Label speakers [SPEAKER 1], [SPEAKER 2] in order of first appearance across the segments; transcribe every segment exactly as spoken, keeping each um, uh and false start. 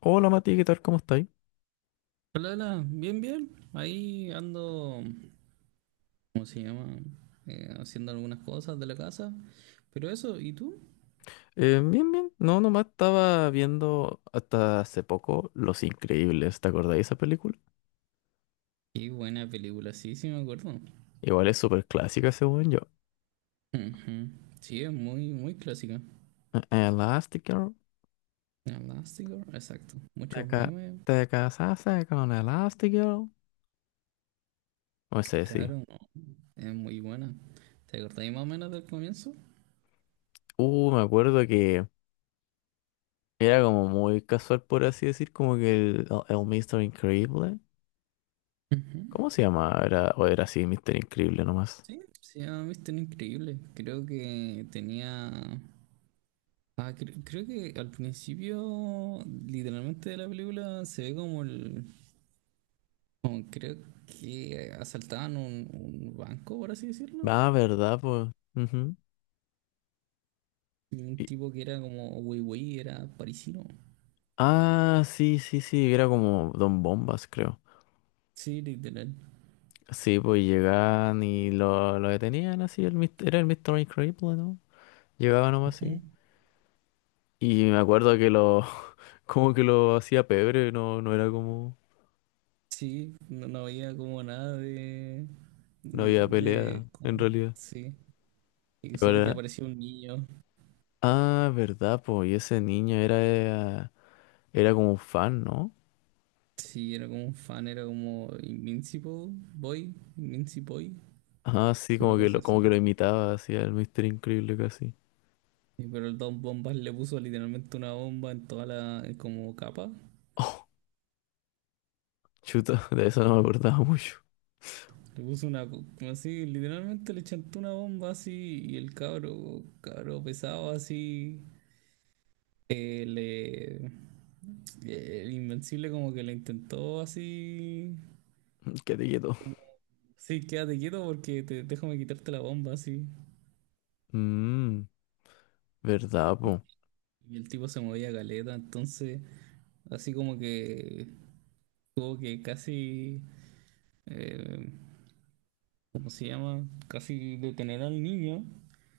[SPEAKER 1] Hola Mati, ¿qué tal? ¿Cómo estáis?
[SPEAKER 2] Hola, hola, bien, bien. Ahí ando, ¿cómo se llama? Eh, haciendo algunas cosas de la casa. Pero eso, ¿y tú?
[SPEAKER 1] Eh, bien, bien. No, nomás estaba viendo hasta hace poco Los Increíbles. ¿Te acordáis de esa película?
[SPEAKER 2] Qué buena película, sí, sí me acuerdo.
[SPEAKER 1] Igual es súper clásica según yo.
[SPEAKER 2] Ujú. Sí, es muy, muy clásica.
[SPEAKER 1] Eh, Elastigirl.
[SPEAKER 2] Elástico, exacto.
[SPEAKER 1] Te,
[SPEAKER 2] Muchos
[SPEAKER 1] ca-
[SPEAKER 2] memes,
[SPEAKER 1] Te casaste con Elastigirl. No sé, sí.
[SPEAKER 2] claro, no, es muy buena. ¿Te acordáis más o menos del comienzo?
[SPEAKER 1] Uh, me acuerdo que era como muy casual, por así decir, como que el, el, el míster Increíble.
[SPEAKER 2] Ujú.
[SPEAKER 1] ¿Cómo se llamaba? Era, o era así, míster Increíble nomás.
[SPEAKER 2] Sí, sí, a mí es tan increíble. Creo que tenía. Ah, cre- creo que al principio, literalmente de la película, se ve como el, creo que asaltaban un, un banco, por así decirlo.
[SPEAKER 1] Ah, ¿verdad? Pues. Ujú.
[SPEAKER 2] Y un
[SPEAKER 1] Y-
[SPEAKER 2] tipo que era como wey wey era parisino.
[SPEAKER 1] Ah, sí, sí, sí, era como Don Bombas, creo.
[SPEAKER 2] Sí, literal.
[SPEAKER 1] Sí, pues llegaban y lo, lo detenían así, el, mis- era el Mister Increíble, ¿no? Llegaban nomás así.
[SPEAKER 2] Ujú.
[SPEAKER 1] Y me acuerdo que lo, como que lo hacía pebre, no, no era como,
[SPEAKER 2] Sí, no, no había como nada de
[SPEAKER 1] no había pelea,
[SPEAKER 2] de...
[SPEAKER 1] en
[SPEAKER 2] como-
[SPEAKER 1] realidad.
[SPEAKER 2] sí. Y
[SPEAKER 1] Y
[SPEAKER 2] solo que
[SPEAKER 1] ahora,
[SPEAKER 2] aparecía un niño.
[SPEAKER 1] ah, verdad, pues, y ese niño era, era era como un fan, ¿no?
[SPEAKER 2] Sí, era como un fan, era como Invincible Boy, Invincible Boy,
[SPEAKER 1] Ah, sí,
[SPEAKER 2] una
[SPEAKER 1] como que
[SPEAKER 2] cosa
[SPEAKER 1] lo,
[SPEAKER 2] así.
[SPEAKER 1] como que lo imitaba, hacía el Mister Increíble casi.
[SPEAKER 2] Sí, pero el Don Bombas le puso literalmente una bomba en toda la como capa.
[SPEAKER 1] Oh, chuta, de eso no me acordaba mucho.
[SPEAKER 2] Le puso una, co- así, literalmente le chantó una bomba así, y el cabro, cabro pesado así, eh, le, el invencible como que le intentó así,
[SPEAKER 1] Qué quieto.
[SPEAKER 2] sí, quédate quieto porque te, déjame quitarte la bomba así.
[SPEAKER 1] Mmm, verdad,
[SPEAKER 2] Y el tipo se movía galeta, entonces así como que tuvo que casi, eh, ¿cómo se llama? Casi detener al niño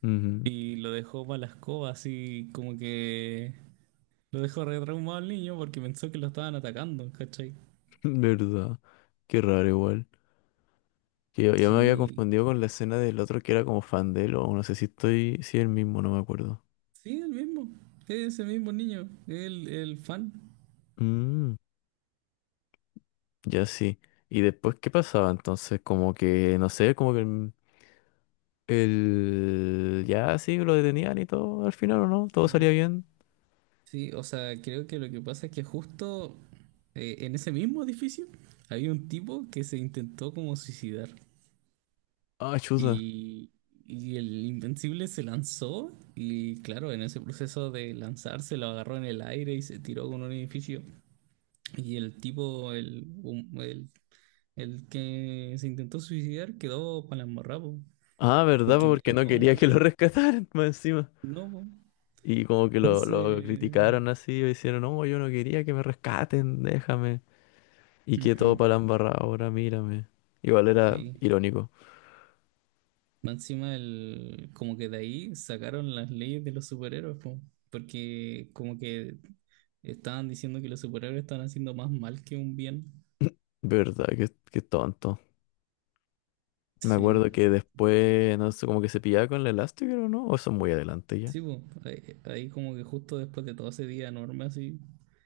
[SPEAKER 1] pues.
[SPEAKER 2] y lo dejó para la escoba, así como que lo dejó re traumado al niño porque pensó que lo estaban atacando, ¿cachai?
[SPEAKER 1] ¿Verdad? Qué raro igual. Que yo, yo me había
[SPEAKER 2] Sí,
[SPEAKER 1] confundido con la escena del otro que era como fan de él, o no sé si estoy, si es el mismo, no me acuerdo.
[SPEAKER 2] sí, el mismo. Es ese mismo niño, el, el fan.
[SPEAKER 1] Mm, ya sí. ¿Y después qué pasaba? Entonces, como que, no sé, como que el, el- ya sí lo detenían y todo, al final o no, todo
[SPEAKER 2] Sí.
[SPEAKER 1] salía bien.
[SPEAKER 2] Sí, o sea, creo que lo que pasa es que justo, eh, en ese mismo edificio había un tipo que se intentó como suicidar.
[SPEAKER 1] Ah, chuta.
[SPEAKER 2] Y, y el Invencible se lanzó y claro, en ese proceso de lanzarse lo agarró en el aire y se tiró con un edificio. Y el tipo, el, hum- el El que se intentó suicidar quedó para la embarrada, po,
[SPEAKER 1] Ah, ¿verdad?
[SPEAKER 2] porque
[SPEAKER 1] Porque
[SPEAKER 2] quedó
[SPEAKER 1] no
[SPEAKER 2] todo
[SPEAKER 1] quería que lo
[SPEAKER 2] molido.
[SPEAKER 1] rescataran más encima.
[SPEAKER 2] No, po.
[SPEAKER 1] Y como que lo, lo
[SPEAKER 2] Entonces,
[SPEAKER 1] criticaron así, o hicieron, no, yo no quería que me rescaten, déjame. Y que todo
[SPEAKER 2] ujú,
[SPEAKER 1] para la embarrada ahora, mírame. Igual era
[SPEAKER 2] sí.
[SPEAKER 1] irónico.
[SPEAKER 2] Más encima, el, como que de ahí sacaron las leyes de los superhéroes, po, porque como que estaban diciendo que los superhéroes estaban haciendo más mal que un bien.
[SPEAKER 1] Verdad, qué, qué tonto. Me
[SPEAKER 2] Sí,
[SPEAKER 1] acuerdo que después, no sé, como que se pillaba con el Elastigirl o no, o eso es muy adelante ya.
[SPEAKER 2] sí, po. Ahí, ahí como que justo después de todo ese día enorme así,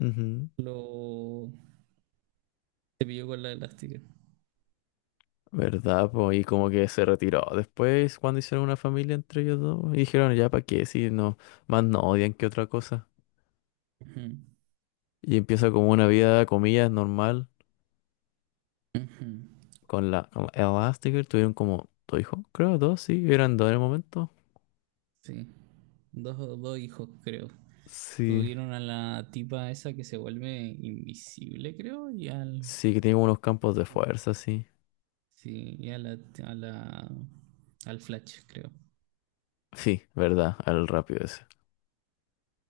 [SPEAKER 1] Ujú.
[SPEAKER 2] lo se pilló con la elástica.
[SPEAKER 1] ¿Verdad? Po y como que se retiró después cuando hicieron una familia entre ellos dos. Y dijeron, ya, ¿para qué? Si no, más no odian que otra cosa.
[SPEAKER 2] Ujú,
[SPEAKER 1] Y empieza como una vida, comillas, normal
[SPEAKER 2] ujú,
[SPEAKER 1] con la, con la Elastigirl. Tuvieron como dos hijos, creo, dos, sí, eran dos en el momento.
[SPEAKER 2] sí. Dos, dos hijos, creo.
[SPEAKER 1] Sí,
[SPEAKER 2] Tuvieron a la tipa esa que se vuelve invisible, creo, y al.
[SPEAKER 1] sí, que tienen unos campos de fuerza, sí.
[SPEAKER 2] Sí, y a la, a la- al Flash, creo.
[SPEAKER 1] Sí, verdad, al rápido ese.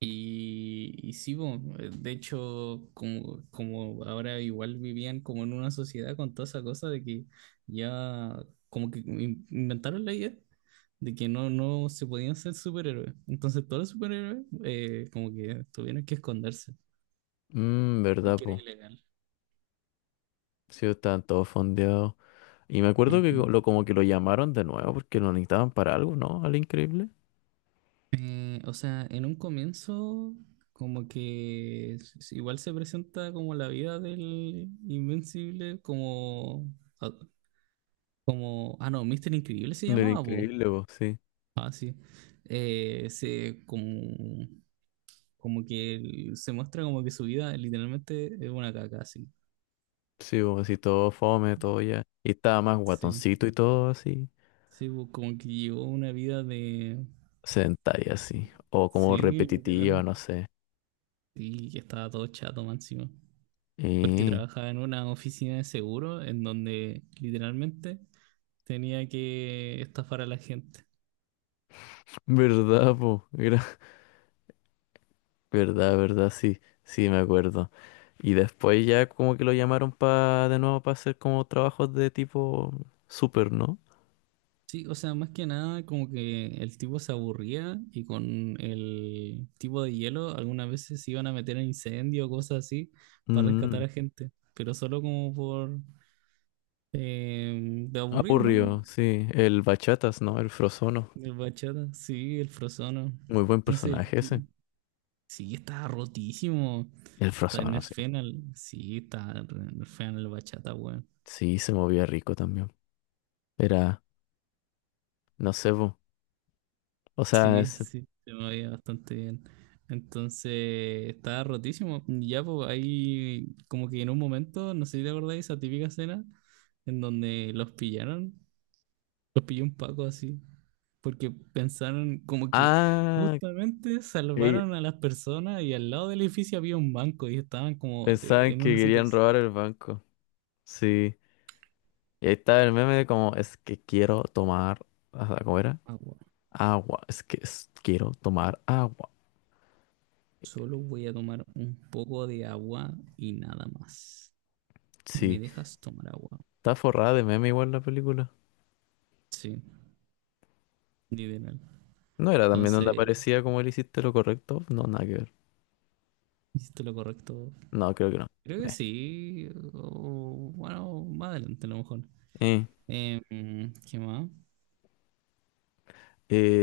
[SPEAKER 2] Y, y sí, bo, de hecho, como, como ahora igual vivían como en una sociedad con toda esa cosa de que ya como que in- inventaron la idea de que no, no se podían ser superhéroes. Entonces todos los superhéroes, eh, como que tuvieron que esconderse
[SPEAKER 1] Mmm, verdad,
[SPEAKER 2] porque era
[SPEAKER 1] po.
[SPEAKER 2] ilegal.
[SPEAKER 1] Sí, estaban todos fondeados. Y me acuerdo que
[SPEAKER 2] Ujú.
[SPEAKER 1] co- lo, como que lo llamaron de nuevo porque lo necesitaban para algo, ¿no? Al increíble.
[SPEAKER 2] Eh, o sea, en un comienzo, como que s- s- igual se presenta como la vida del Invencible, como, ah, como, ah, no, Mister Increíble se
[SPEAKER 1] Del
[SPEAKER 2] llamaba, po.
[SPEAKER 1] increíble, po, sí.
[SPEAKER 2] Ah, sí. Eh, se, como, como que él- se muestra como que su vida literalmente es una caca, sí.
[SPEAKER 1] Sí, po, así todo fome, todo ya. Y estaba más
[SPEAKER 2] Sí,
[SPEAKER 1] guatoncito y todo así.
[SPEAKER 2] sí, po, como que llevó una vida de,
[SPEAKER 1] Sentai así. O como
[SPEAKER 2] sí,
[SPEAKER 1] repetitiva,
[SPEAKER 2] literal,
[SPEAKER 1] no sé.
[SPEAKER 2] y que estaba todo chato, más encima. Porque
[SPEAKER 1] eh,
[SPEAKER 2] trabajaba en una oficina de seguro en donde literalmente tenía que estafar a la gente.
[SPEAKER 1] Verdad, po. Era- Verdad, verdad, sí. Sí, me acuerdo. Y después ya como que lo llamaron pa de nuevo para hacer como trabajos de tipo super, ¿no?
[SPEAKER 2] Sí, o sea, más que nada como que el tipo se aburría y con el tipo de hielo algunas veces se iban a meter en incendio o cosas así para
[SPEAKER 1] Mm,
[SPEAKER 2] rescatar a gente, pero solo como por, eh, de aburrido, ¿no?
[SPEAKER 1] aburrido, sí. El Bachatas, ¿no? El Frozono.
[SPEAKER 2] El bachata, sí, el frozono.
[SPEAKER 1] Muy buen
[SPEAKER 2] Entonces el
[SPEAKER 1] personaje
[SPEAKER 2] tipo,
[SPEAKER 1] ese.
[SPEAKER 2] sí, estaba rotísimo.
[SPEAKER 1] El
[SPEAKER 2] Está en
[SPEAKER 1] Frozono,
[SPEAKER 2] el
[SPEAKER 1] sí.
[SPEAKER 2] Fenal, sí, está en el Fenal el bachata, weón.
[SPEAKER 1] Sí, se movía rico también. Era, no sé, po. O sea,
[SPEAKER 2] Sí,
[SPEAKER 1] ese-
[SPEAKER 2] sí, se me veía bastante bien. Entonces, estaba rotísimo. Y ya, pues, ahí, como que en un momento, no sé si te acordáis, esa típica escena en donde los pillaron, los pilló un Paco así, porque pensaron como que
[SPEAKER 1] Ah,
[SPEAKER 2] justamente
[SPEAKER 1] ok.
[SPEAKER 2] salvaron a las personas y al lado del edificio había un banco y estaban como, eh,
[SPEAKER 1] Pensaban
[SPEAKER 2] en
[SPEAKER 1] que
[SPEAKER 2] una
[SPEAKER 1] querían
[SPEAKER 2] situación.
[SPEAKER 1] robar el banco. Sí. Y ahí estaba el meme de como, es que quiero tomar... ah, ¿cómo era?
[SPEAKER 2] Agua.
[SPEAKER 1] Agua. Es que es- quiero tomar agua.
[SPEAKER 2] Solo voy a tomar un poco de agua y nada más. ¿Me
[SPEAKER 1] Sí.
[SPEAKER 2] dejas tomar agua?
[SPEAKER 1] Está forrada de meme igual la película.
[SPEAKER 2] Sí, literal.
[SPEAKER 1] No era también donde
[SPEAKER 2] Entonces
[SPEAKER 1] aparecía como él hiciste lo correcto. No, nada que ver.
[SPEAKER 2] hiciste lo correcto.
[SPEAKER 1] No, creo que no.
[SPEAKER 2] Creo que
[SPEAKER 1] Eh.
[SPEAKER 2] sí. O- bueno, más adelante a lo mejor.
[SPEAKER 1] Eh.
[SPEAKER 2] Eh, ¿Qué más?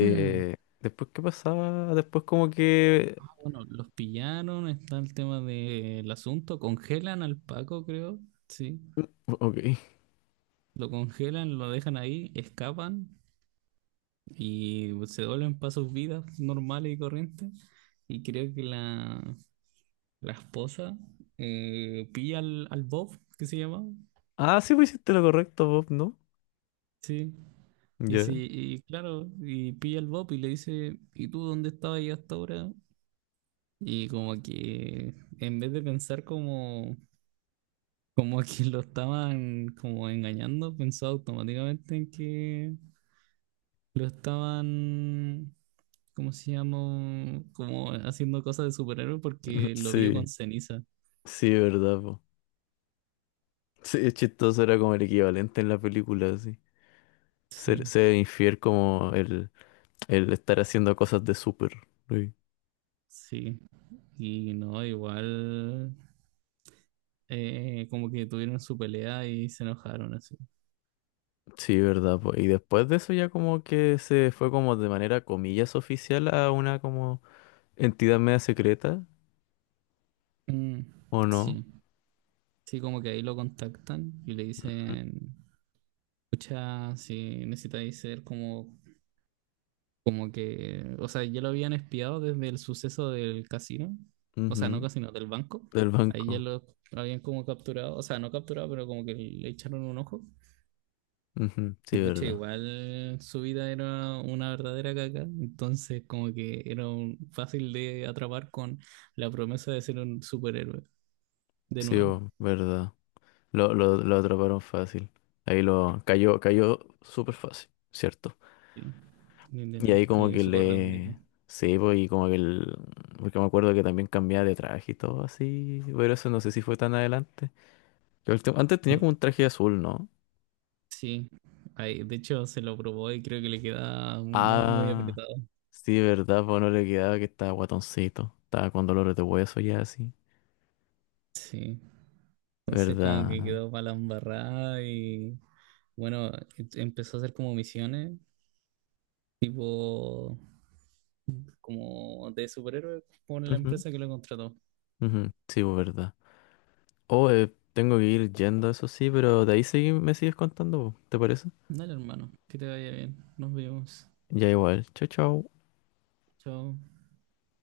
[SPEAKER 2] Mm,
[SPEAKER 1] después, ¿qué pasaba? Después como que...
[SPEAKER 2] ah, bueno, los pillaron. Está el tema del asunto. Congelan al Paco, creo. Sí.
[SPEAKER 1] Ok.
[SPEAKER 2] Lo congelan, lo dejan ahí, escapan y se vuelven para sus vidas normales y corrientes. Y creo que la, la esposa, eh, pilla al, al Bob, que se llama.
[SPEAKER 1] Ah, sí, pues hiciste lo correcto, Bob, ¿no?
[SPEAKER 2] Sí. Y
[SPEAKER 1] Ya.
[SPEAKER 2] sí, y claro, y pilla al Bob y le dice, ¿y tú dónde estabas yo hasta ahora? Y como que en vez de pensar como, como a que lo estaban como engañando, pensó automáticamente en que lo estaban, ¿cómo se llama? Como haciendo cosas de superhéroe porque lo vio
[SPEAKER 1] Sí,
[SPEAKER 2] con ceniza.
[SPEAKER 1] sí, verdad, po. Sí, es chistoso, era como el equivalente en la película, sí. Ser,
[SPEAKER 2] Sí,
[SPEAKER 1] ser infiel como el, el estar haciendo cosas de súper. Sí,
[SPEAKER 2] sí. Y no, igual, eh, como que tuvieron su pelea y se enojaron así.
[SPEAKER 1] sí, verdad, po. Y después de eso ya como que se fue como de manera comillas oficial a una como entidad media secreta,
[SPEAKER 2] Mm,
[SPEAKER 1] ¿o no?
[SPEAKER 2] sí. Sí, como que ahí lo contactan y le dicen, escucha, si necesitáis ser como, como que, o sea, ya lo habían espiado desde el suceso del casino, o sea, no
[SPEAKER 1] Ujú.
[SPEAKER 2] casino, del banco,
[SPEAKER 1] Del
[SPEAKER 2] ahí ya
[SPEAKER 1] banco.
[SPEAKER 2] lo, lo habían como capturado, o sea, no capturado, pero como que le echaron un ojo.
[SPEAKER 1] Ujú,
[SPEAKER 2] Y
[SPEAKER 1] sí,
[SPEAKER 2] pucha,
[SPEAKER 1] verdad.
[SPEAKER 2] igual su vida era una verdadera caca, entonces como que era un- fácil de atrapar con la promesa de ser un superhéroe, de
[SPEAKER 1] Sí,
[SPEAKER 2] nuevo.
[SPEAKER 1] po, verdad. Lo, lo, lo atraparon fácil. Ahí lo cayó, cayó súper fácil, ¿cierto?
[SPEAKER 2] Sí,
[SPEAKER 1] Y
[SPEAKER 2] literal,
[SPEAKER 1] ahí como
[SPEAKER 2] cayó
[SPEAKER 1] que
[SPEAKER 2] súper redondito.
[SPEAKER 1] le... Sí, pues, y como que el... Porque me acuerdo que también cambiaba de traje y todo así. Pero eso no sé si fue tan adelante. Lo último- Antes tenía como
[SPEAKER 2] Sí.
[SPEAKER 1] un traje azul, ¿no?
[SPEAKER 2] Sí, ahí, de hecho se lo probó y creo que le queda mu- muy
[SPEAKER 1] Ah,
[SPEAKER 2] apretado.
[SPEAKER 1] sí, verdad, pues no le quedaba que estaba guatoncito. Estaba con dolores de hueso ya así.
[SPEAKER 2] Sí, entonces como que
[SPEAKER 1] ¿Verdad?
[SPEAKER 2] quedó para la embarrada y bueno, em- empezó a hacer como misiones, tipo como de superhéroe con la
[SPEAKER 1] Ujú,
[SPEAKER 2] empresa que lo contrató.
[SPEAKER 1] ujú, sí, pues, verdad. Oh, eh, tengo que ir yendo, eso sí, pero de ahí seguí- me sigues contando, po, ¿te parece?
[SPEAKER 2] Dale, hermano, que te vaya bien. Nos vemos.
[SPEAKER 1] Ya igual. Chao, chao.
[SPEAKER 2] Chao.